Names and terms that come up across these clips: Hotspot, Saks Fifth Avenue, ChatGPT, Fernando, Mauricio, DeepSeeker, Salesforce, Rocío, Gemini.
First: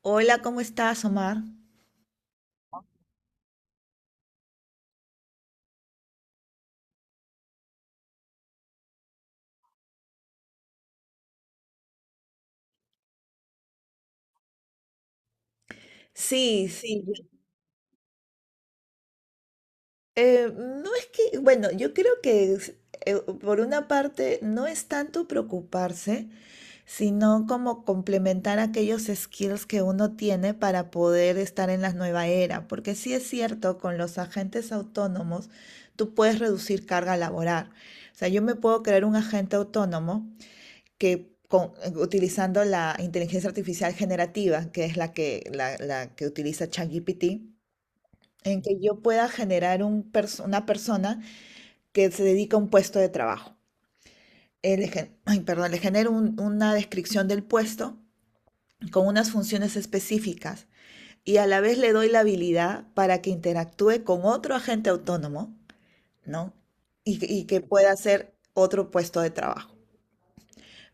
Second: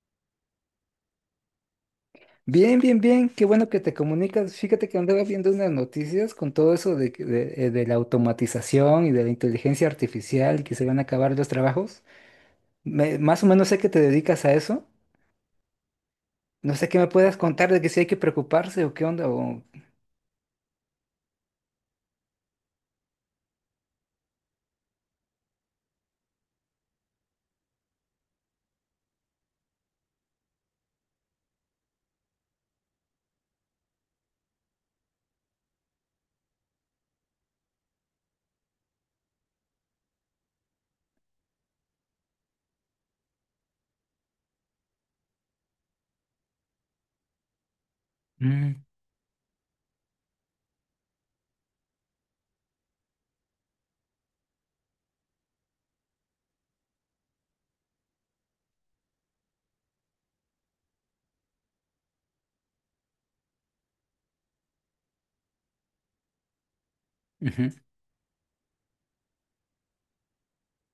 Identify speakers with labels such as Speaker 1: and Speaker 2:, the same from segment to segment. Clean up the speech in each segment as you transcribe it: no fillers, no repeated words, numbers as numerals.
Speaker 1: Hola, ¿cómo estás, Omar?
Speaker 2: Bien, bien, bien, qué bueno que te comunicas. Fíjate que andaba viendo unas noticias con todo eso de la automatización y de la inteligencia artificial, y que se van a acabar los trabajos. Más o menos sé que te dedicas a eso.
Speaker 1: Sí,
Speaker 2: No sé qué
Speaker 1: sí.
Speaker 2: me puedas contar de que si hay que preocuparse o qué onda.
Speaker 1: No es que, bueno, yo creo que es, eh, por una parte no es tanto preocuparse, sino como complementar aquellos skills que uno tiene para poder estar en la nueva era, porque sí es cierto, con los agentes autónomos tú puedes reducir carga laboral. O sea, yo me puedo crear un agente autónomo que utilizando la inteligencia artificial generativa, que es la que utiliza ChatGPT, en que
Speaker 2: Mm,
Speaker 1: yo pueda generar un una persona que se dedica a un puesto de trabajo. Perdón, le genero una descripción del puesto con unas funciones específicas y a la vez le doy la habilidad para que interactúe con otro agente autónomo, ¿no? Y que
Speaker 2: ujú.
Speaker 1: pueda hacer otro puesto de trabajo.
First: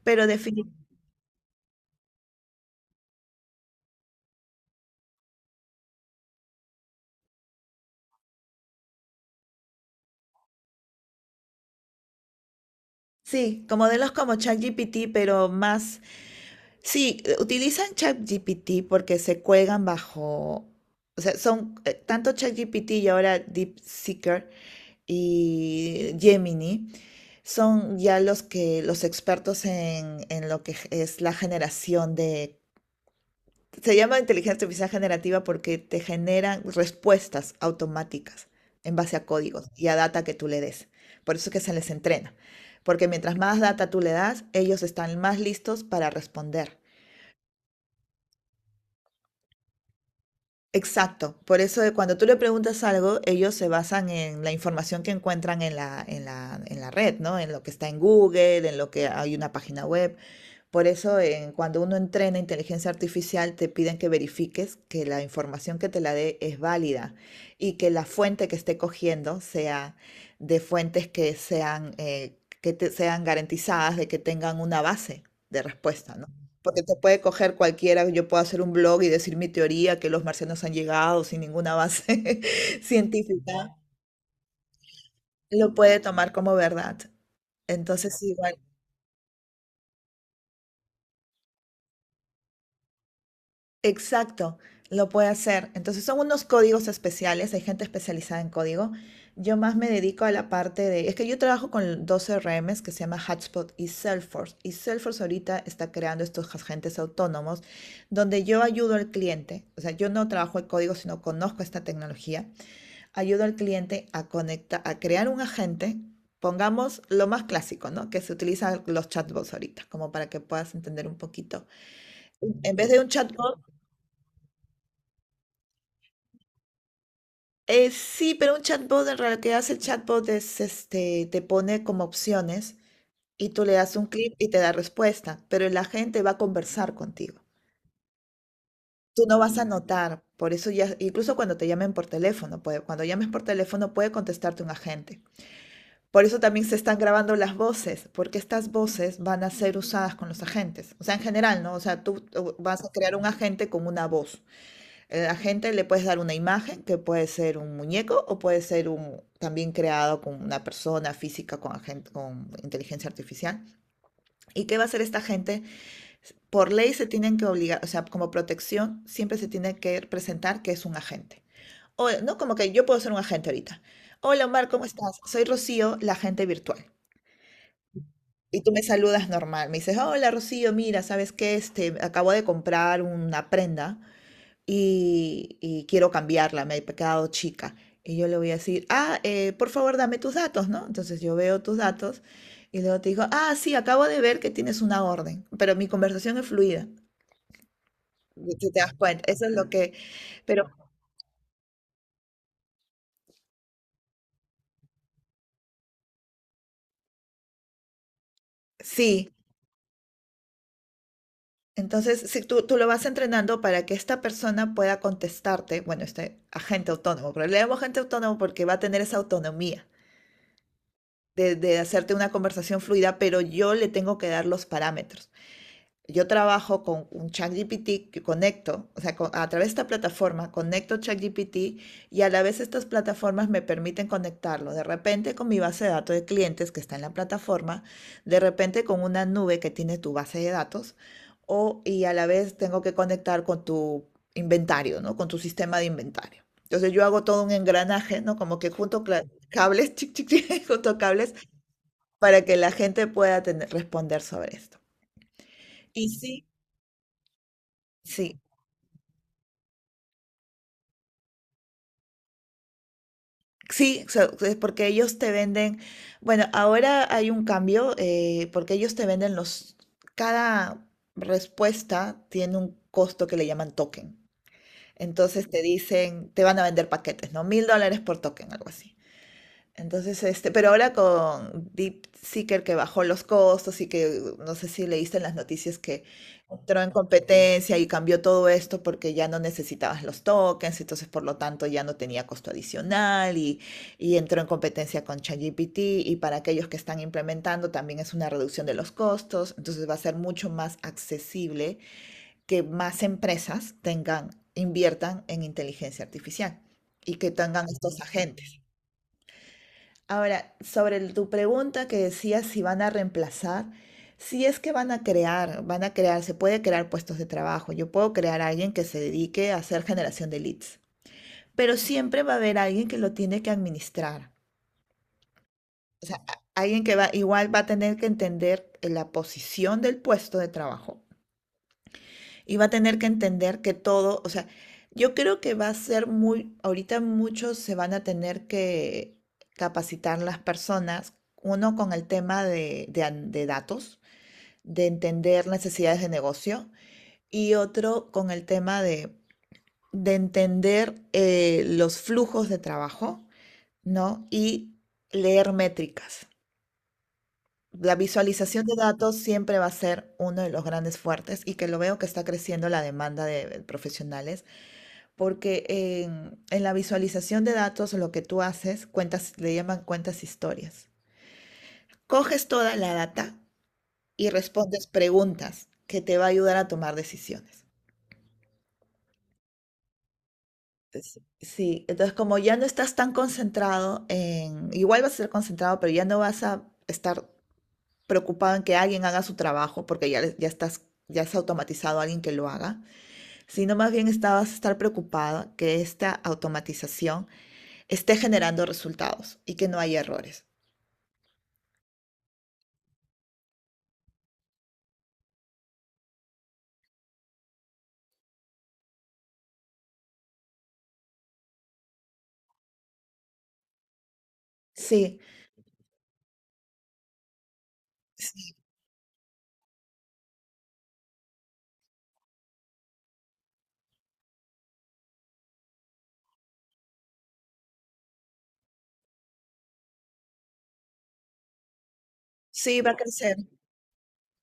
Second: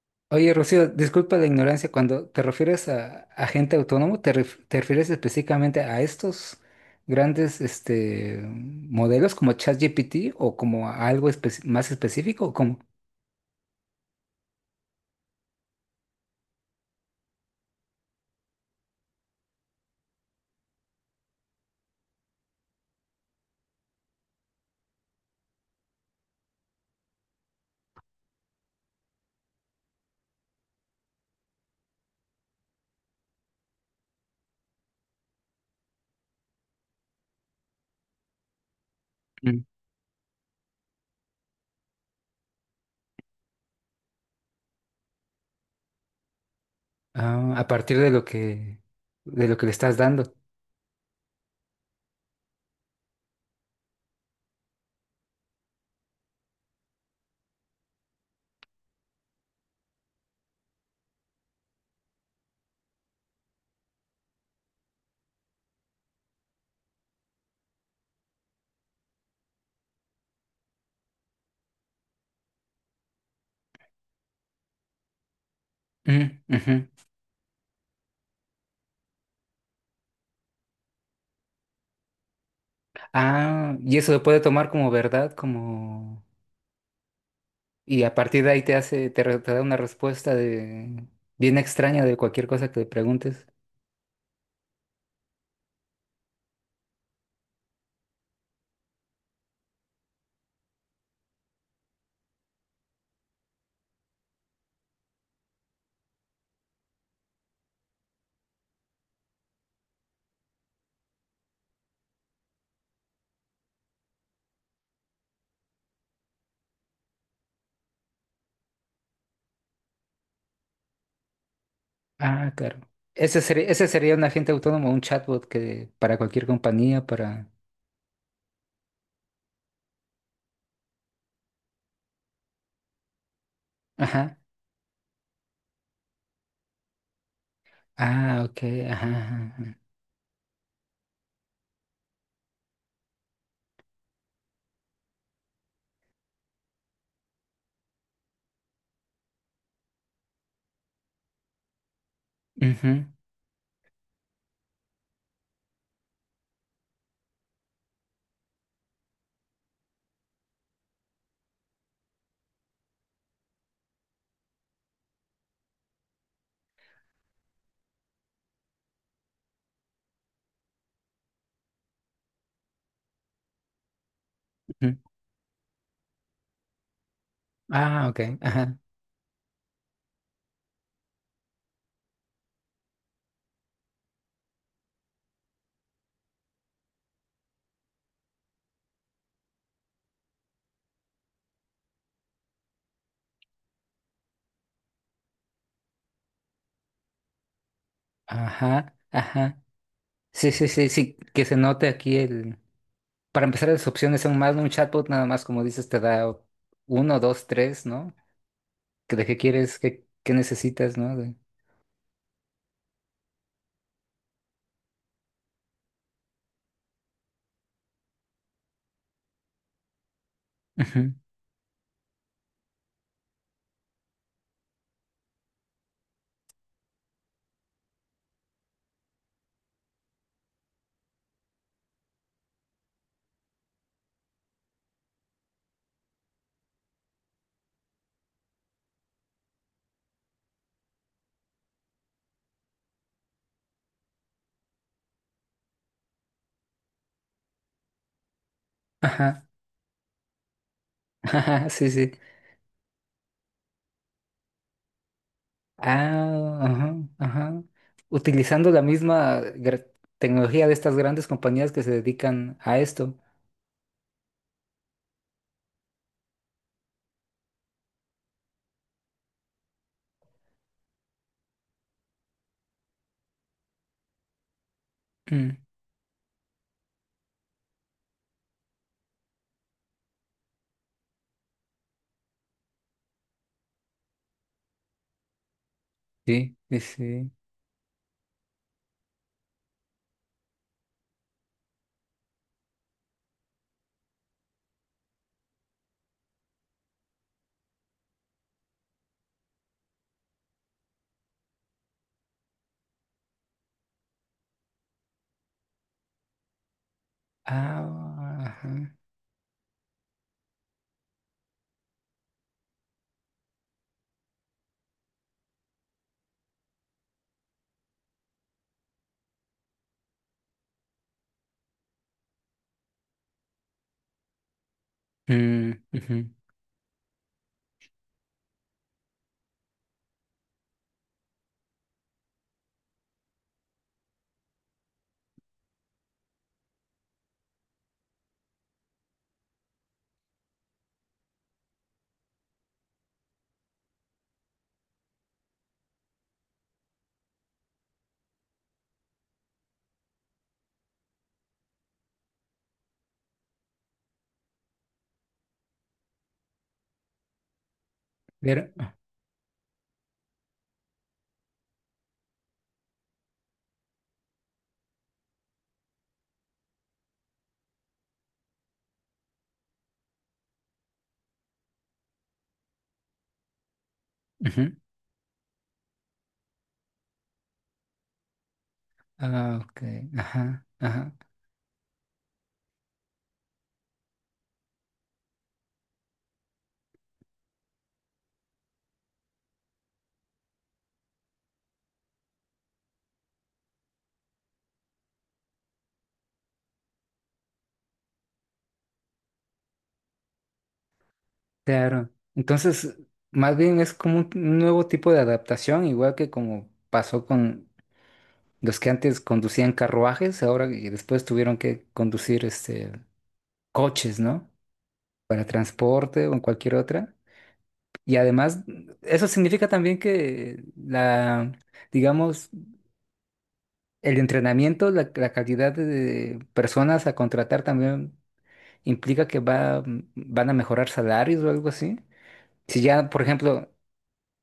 Speaker 1: Pero
Speaker 2: Oye,
Speaker 1: definitivamente,
Speaker 2: Rocío, disculpa la ignorancia. Cuando te refieres a agente autónomo, ¿te refieres específicamente a estos grandes este, modelos como ChatGPT o como a algo más específico o como...
Speaker 1: sí, como de los como ChatGPT, pero más. Sí, utilizan ChatGPT porque se cuelgan bajo, o sea, son tanto ChatGPT y ahora DeepSeeker y Gemini son ya los que los expertos en lo que es la generación de, se llama inteligencia artificial generativa porque te generan respuestas automáticas en base a códigos y a data que tú le des. Por eso es que se les entrena, porque mientras más data tú le das, ellos están más listos para responder.
Speaker 2: Ah, a partir de de lo que le estás dando.
Speaker 1: Exacto, por eso de cuando tú le preguntas algo, ellos se basan en la información que encuentran en en la red, ¿no? En lo que está en Google, en lo que hay una página web. Por eso, cuando uno entrena inteligencia artificial, te piden que verifiques que la información que te la dé es válida y que la fuente que esté cogiendo sea de fuentes que sean, sean garantizadas de que tengan una base de respuesta, ¿no?
Speaker 2: Mm, ujú.
Speaker 1: Porque te puede coger cualquiera, yo puedo hacer un blog y decir mi teoría, que los marcianos han llegado sin ninguna base científica,
Speaker 2: Ah, y eso lo puede tomar como verdad,
Speaker 1: lo puede
Speaker 2: como...
Speaker 1: tomar como verdad.
Speaker 2: Y a
Speaker 1: Entonces,
Speaker 2: partir de
Speaker 1: igual.
Speaker 2: ahí te hace, te, re- te da una respuesta de bien extraña de cualquier cosa que le preguntes.
Speaker 1: Exacto, lo puede hacer. Entonces son unos códigos especiales, hay gente especializada en código. Yo más me dedico a la parte de, es que yo trabajo con dos CRMs que se llama Hotspot y Salesforce. Y Salesforce ahorita está creando estos agentes autónomos donde yo ayudo al cliente, o sea, yo no trabajo el código, sino conozco esta tecnología, ayudo al cliente a conectar, a crear un agente. Pongamos lo más clásico, ¿no? Que se utilizan los chatbots ahorita, como para que puedas entender un poquito.
Speaker 2: Ah,
Speaker 1: En
Speaker 2: claro.
Speaker 1: vez de un
Speaker 2: Ese
Speaker 1: chatbot,
Speaker 2: sería, ese sería un agente autónomo, un chatbot que para cualquier compañía, para...
Speaker 1: Sí, pero un chatbot, en realidad, que hace el chatbot es, este, te pone como opciones y tú le das un clic
Speaker 2: Ajá.
Speaker 1: y te da respuesta, pero la gente va a conversar contigo.
Speaker 2: Ah, ok. Ajá,
Speaker 1: Tú no
Speaker 2: ajá,
Speaker 1: vas a
Speaker 2: ajá.
Speaker 1: notar, por eso ya, incluso cuando te llamen por teléfono, cuando llames por teléfono puede contestarte un agente. Por eso también se están grabando las voces, porque estas voces van a ser usadas con los agentes. O sea, en general, ¿no? O sea, tú vas a
Speaker 2: Ujú,
Speaker 1: crear un agente con una voz, a la gente le puedes dar una imagen que puede ser un muñeco o puede ser un, también creado con una persona física con, agente con inteligencia artificial. ¿Y qué va a hacer esta gente? Por ley se tienen que obligar, o sea, como protección siempre se tiene que presentar que es un agente. O, no como que yo puedo ser un agente ahorita. Hola Omar, ¿cómo
Speaker 2: ujú.
Speaker 1: estás? Soy Rocío, la agente virtual.
Speaker 2: Ah, ok.
Speaker 1: Y tú
Speaker 2: Ajá.
Speaker 1: me saludas normal, me dices, hola Rocío, mira, ¿sabes qué? Este, acabo de comprar una prenda y quiero cambiarla, me he quedado chica. Y yo le voy a decir, ah, por favor, dame tus datos, ¿no? Entonces yo veo tus datos y luego te digo, ah, sí, acabo de ver que tienes una orden, pero mi conversación es fluida. Y tú te das
Speaker 2: Ajá.
Speaker 1: cuenta, eso es
Speaker 2: Ajá.
Speaker 1: lo que,
Speaker 2: Sí, sí,
Speaker 1: pero
Speaker 2: sí, sí. Que se note aquí el... Para empezar, las opciones son más, ¿no? Un chatbot nada más, como dices, te da uno, dos, tres, ¿no? Que ¿de
Speaker 1: sí,
Speaker 2: qué quieres? ¿Qué, qué necesitas, ¿no? De...
Speaker 1: entonces si tú lo vas entrenando para que esta persona pueda contestarte, bueno, este agente autónomo, pero le llamo agente autónomo porque va a tener esa autonomía
Speaker 2: Ujú.
Speaker 1: de hacerte una conversación fluida, pero yo le tengo que dar los parámetros. Yo trabajo con un ChatGPT que conecto, o sea, a través de esta plataforma conecto ChatGPT y a la vez estas plataformas me permiten conectarlo de repente con mi base de datos de clientes que está en la plataforma, de repente con una nube que tiene tu base de datos o y a la vez tengo que conectar con tu inventario, ¿no? Con tu sistema de inventario. Entonces yo hago todo un engranaje, ¿no? Como que junto
Speaker 2: Ajá,
Speaker 1: cables, chic, chic, chic, junto cables
Speaker 2: ajá, sí, sí.
Speaker 1: para que la gente pueda responder sobre esto. Y sí,
Speaker 2: Ah, ajá, ajá.
Speaker 1: sí,
Speaker 2: Utilizando la misma tecnología de estas grandes compañías que se dedican a esto.
Speaker 1: sí, es porque ellos te venden, bueno, ahora hay un cambio, porque ellos te venden los, cada respuesta tiene un costo que le llaman token. Entonces
Speaker 2: Mm,
Speaker 1: te dicen, te van a vender paquetes, ¿no? Mil dólares por token, algo así. Entonces, este, pero ahora con DeepSeeker que bajó los costos y que no sé si leíste en las noticias que
Speaker 2: sí, sí,
Speaker 1: entró en
Speaker 2: sí.
Speaker 1: competencia y cambió todo esto porque ya no necesitabas los tokens, entonces por lo tanto ya no tenía costo adicional y entró en competencia con ChatGPT y para aquellos que están implementando también es una reducción de los costos, entonces va a ser mucho más accesible que más empresas tengan, inviertan en inteligencia artificial y que tengan estos
Speaker 2: Ah,
Speaker 1: agentes.
Speaker 2: ajá.
Speaker 1: Ahora, sobre tu pregunta que decías si van a reemplazar, si es que van a crear, se puede crear puestos de trabajo. Yo puedo crear a alguien que se dedique a hacer generación de leads, pero siempre va a haber alguien que lo tiene que administrar.
Speaker 2: Mm,
Speaker 1: O
Speaker 2: ujú.
Speaker 1: sea, alguien que va, igual va a tener que entender la posición del puesto de trabajo. Y va a tener que entender que todo, o sea, yo creo que va a ser muy, ahorita muchos se van a tener que capacitar las personas, uno con el tema de, de datos, de entender necesidades de negocio, y otro con el tema de entender los flujos de trabajo, ¿no? Y leer métricas. La
Speaker 2: Pero,
Speaker 1: visualización de datos siempre va a ser uno de los grandes fuertes y que lo veo que está creciendo la demanda de profesionales. Porque en la visualización de datos lo que tú haces, cuentas, le llaman cuentas historias. Coges toda la data y
Speaker 2: ujú.
Speaker 1: respondes preguntas que te va a ayudar a tomar decisiones.
Speaker 2: Ah, ok, ajá, ajá.
Speaker 1: Sí, entonces como ya no estás tan concentrado en, igual vas a ser concentrado, pero ya no vas a estar preocupado en que alguien haga su trabajo, porque ya, ya estás, ya has automatizado a alguien que lo haga, sino más bien vas a estar preocupado que esta automatización esté generando resultados y que no haya errores.
Speaker 2: Claro. Entonces, más bien es como un nuevo tipo de adaptación, igual que como pasó con los que antes conducían carruajes, ahora y después tuvieron que conducir este coches, ¿no?
Speaker 1: Sí,
Speaker 2: Para transporte o en cualquier otra. Y
Speaker 1: sí,
Speaker 2: además, eso significa también que digamos, el entrenamiento, la calidad de personas a contratar también implica van a mejorar salarios o algo así.
Speaker 1: sí,
Speaker 2: Si
Speaker 1: va a
Speaker 2: ya, por
Speaker 1: crecer.
Speaker 2: ejemplo,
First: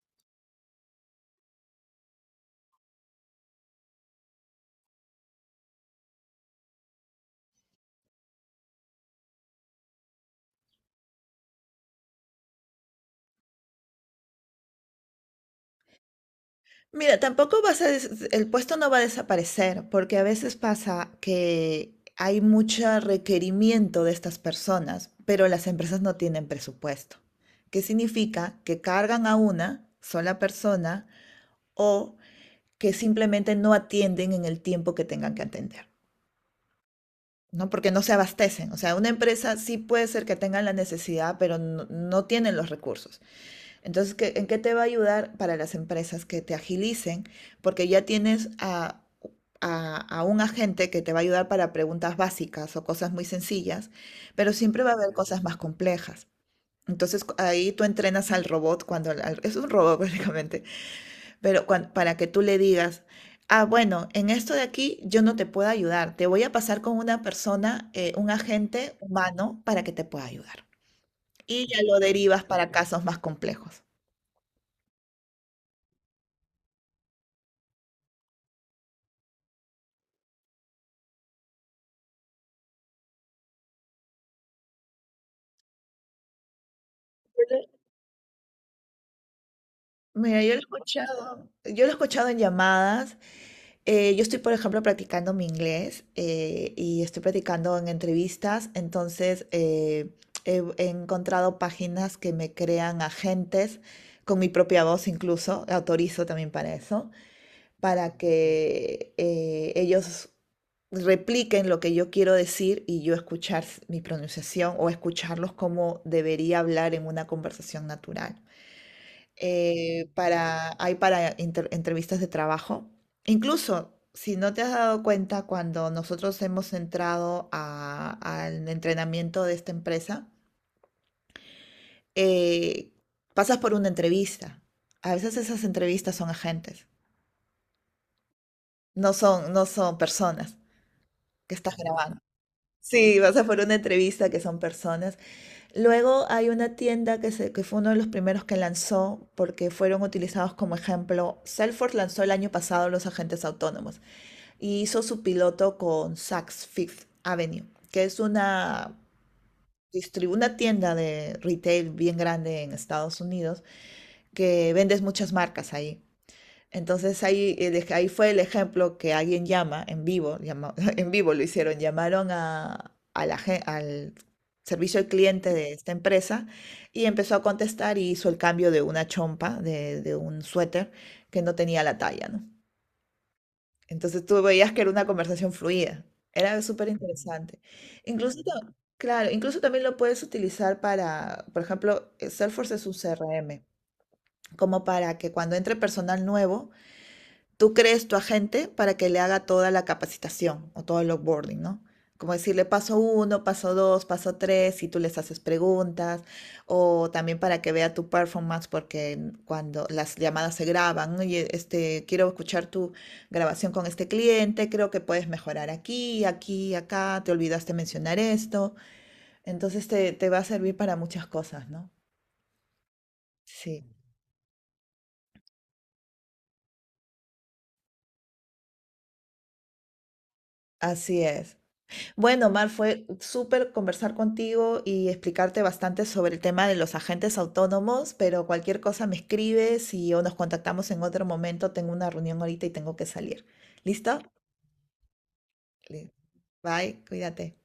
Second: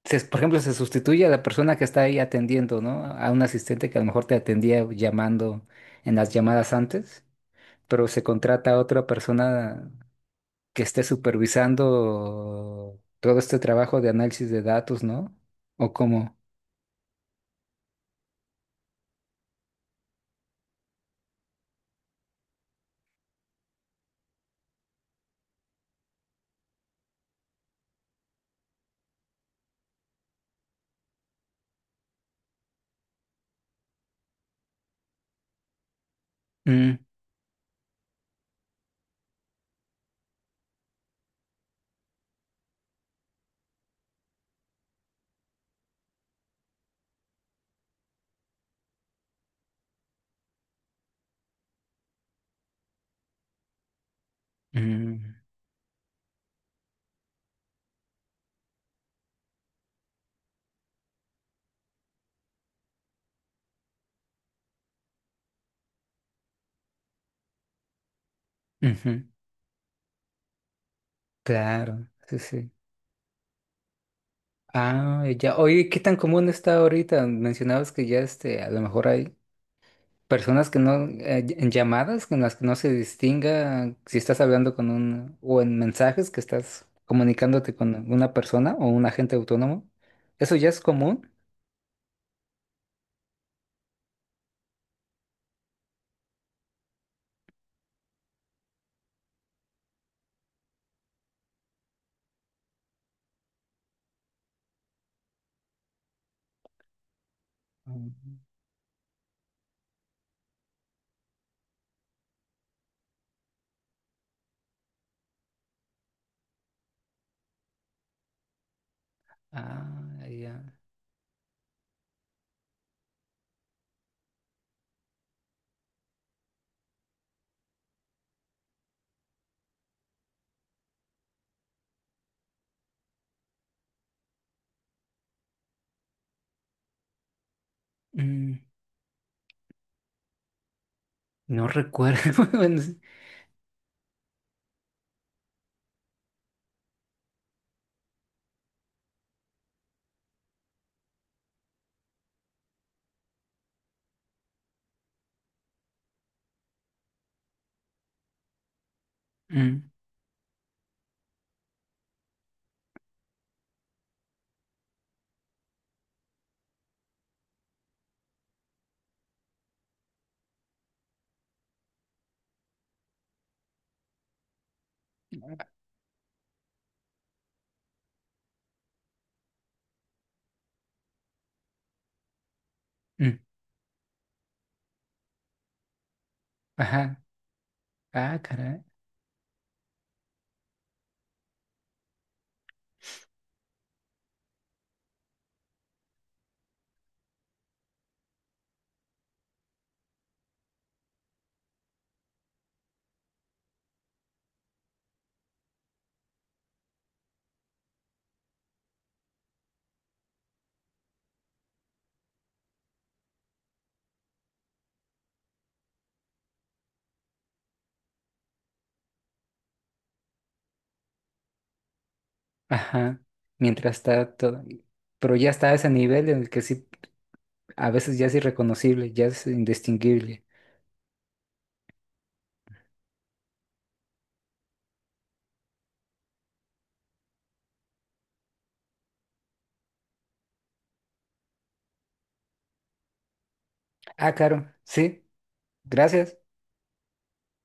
Speaker 2: por ejemplo, se sustituye a la persona que está ahí atendiendo, ¿no? A un asistente que a lo mejor te atendía llamando en las llamadas antes, pero se contrata a otra persona que esté supervisando todo este trabajo de análisis de datos, ¿no? ¿O cómo?
Speaker 1: Mira, tampoco vas a el puesto no va a desaparecer, porque a veces pasa que hay mucho requerimiento de estas personas, pero las empresas no tienen presupuesto. ¿Qué significa? Que cargan a una sola persona o que simplemente no atienden en el tiempo que tengan que atender,
Speaker 2: Mm,
Speaker 1: ¿no? Porque no se abastecen. O sea, una empresa sí puede ser que tengan la necesidad, pero no, no tienen los recursos. Entonces, ¿en qué te va a ayudar para las empresas que te agilicen? Porque ya tienes a un agente que te va a ayudar para preguntas básicas o cosas muy sencillas, pero siempre va a haber
Speaker 2: mm,
Speaker 1: cosas más complejas. Entonces, ahí tú entrenas al robot cuando es un robot prácticamente, pero para que tú le digas, ah, bueno, en esto de aquí yo no te puedo ayudar, te voy a pasar con una persona, un agente
Speaker 2: ujú,
Speaker 1: humano para que te pueda ayudar. Y ya lo
Speaker 2: claro, sí,
Speaker 1: derivas para
Speaker 2: sí.
Speaker 1: casos más complejos.
Speaker 2: Ah, ya. Oye, ¿qué tan común está ahorita? Mencionabas que ya este, a lo mejor hay personas que no, en llamadas en las que no se distinga si estás hablando con un, o en mensajes que estás comunicándote con una persona o un agente autónomo.
Speaker 1: Mira, yo lo
Speaker 2: ¿Eso
Speaker 1: he
Speaker 2: ya es común?
Speaker 1: escuchado, yo lo he escuchado en llamadas. Yo estoy, por ejemplo, practicando mi inglés y estoy practicando en entrevistas. Entonces, he encontrado páginas que me crean agentes con mi propia voz incluso, autorizo también para eso, para
Speaker 2: Mm.
Speaker 1: que ellos repliquen lo que yo quiero decir y yo escuchar mi pronunciación o escucharlos como debería hablar en una conversación natural,
Speaker 2: Ah, ya.
Speaker 1: para, hay para inter- entrevistas de trabajo. Incluso, si no te has dado cuenta, cuando nosotros hemos entrado al entrenamiento de esta empresa, eh, pasas por una entrevista. A veces esas entrevistas son agentes,
Speaker 2: Mm,
Speaker 1: no son personas que
Speaker 2: no
Speaker 1: estás grabando.
Speaker 2: recuerdo. Bueno, sí.
Speaker 1: Sí, pasas por una entrevista que son personas. Luego hay una tienda que, que fue uno de los primeros que lanzó porque fueron utilizados como ejemplo. Salesforce lanzó el año pasado los agentes autónomos y hizo su piloto con Saks Fifth Avenue, que es una,
Speaker 2: Mm,
Speaker 1: una tienda de retail bien grande en Estados Unidos que vendes muchas marcas ahí. Entonces ahí, ahí fue el ejemplo que alguien llama en vivo, en vivo lo hicieron, llamaron al servicio al cliente de esta empresa y empezó a contestar y hizo el cambio de una chompa, de un suéter que no tenía la talla, ¿no?
Speaker 2: mm,
Speaker 1: Entonces tú veías que era una conversación fluida, era súper
Speaker 2: ajá.
Speaker 1: interesante. Incluso,
Speaker 2: Ah, caray.
Speaker 1: claro, incluso también lo puedes utilizar para, por ejemplo, Salesforce es un CRM como para que cuando entre personal nuevo tú crees tu agente para que le haga toda la capacitación o todo el onboarding, ¿no? Como decirle paso uno, paso dos, paso tres, y tú les haces preguntas, o también para que vea tu performance, porque cuando las llamadas se graban, oye, este, quiero escuchar tu grabación con este cliente, creo que puedes mejorar aquí, aquí, acá, te olvidaste mencionar esto. Entonces te va a servir para muchas cosas, ¿no?
Speaker 2: Ajá.
Speaker 1: Sí,
Speaker 2: Mientras está todo. Pero ya está a ese nivel en el que sí, a veces ya es irreconocible, ya es indistinguible.
Speaker 1: así es. Bueno, Mar, fue súper conversar contigo y explicarte bastante sobre el tema de los agentes autónomos, pero cualquier cosa me escribes y o nos contactamos en otro momento. Tengo una reunión ahorita y tengo que salir. ¿Listo?
Speaker 2: Ah, claro. Sí.
Speaker 1: Li-
Speaker 2: Gracias.
Speaker 1: Bye, cuídate.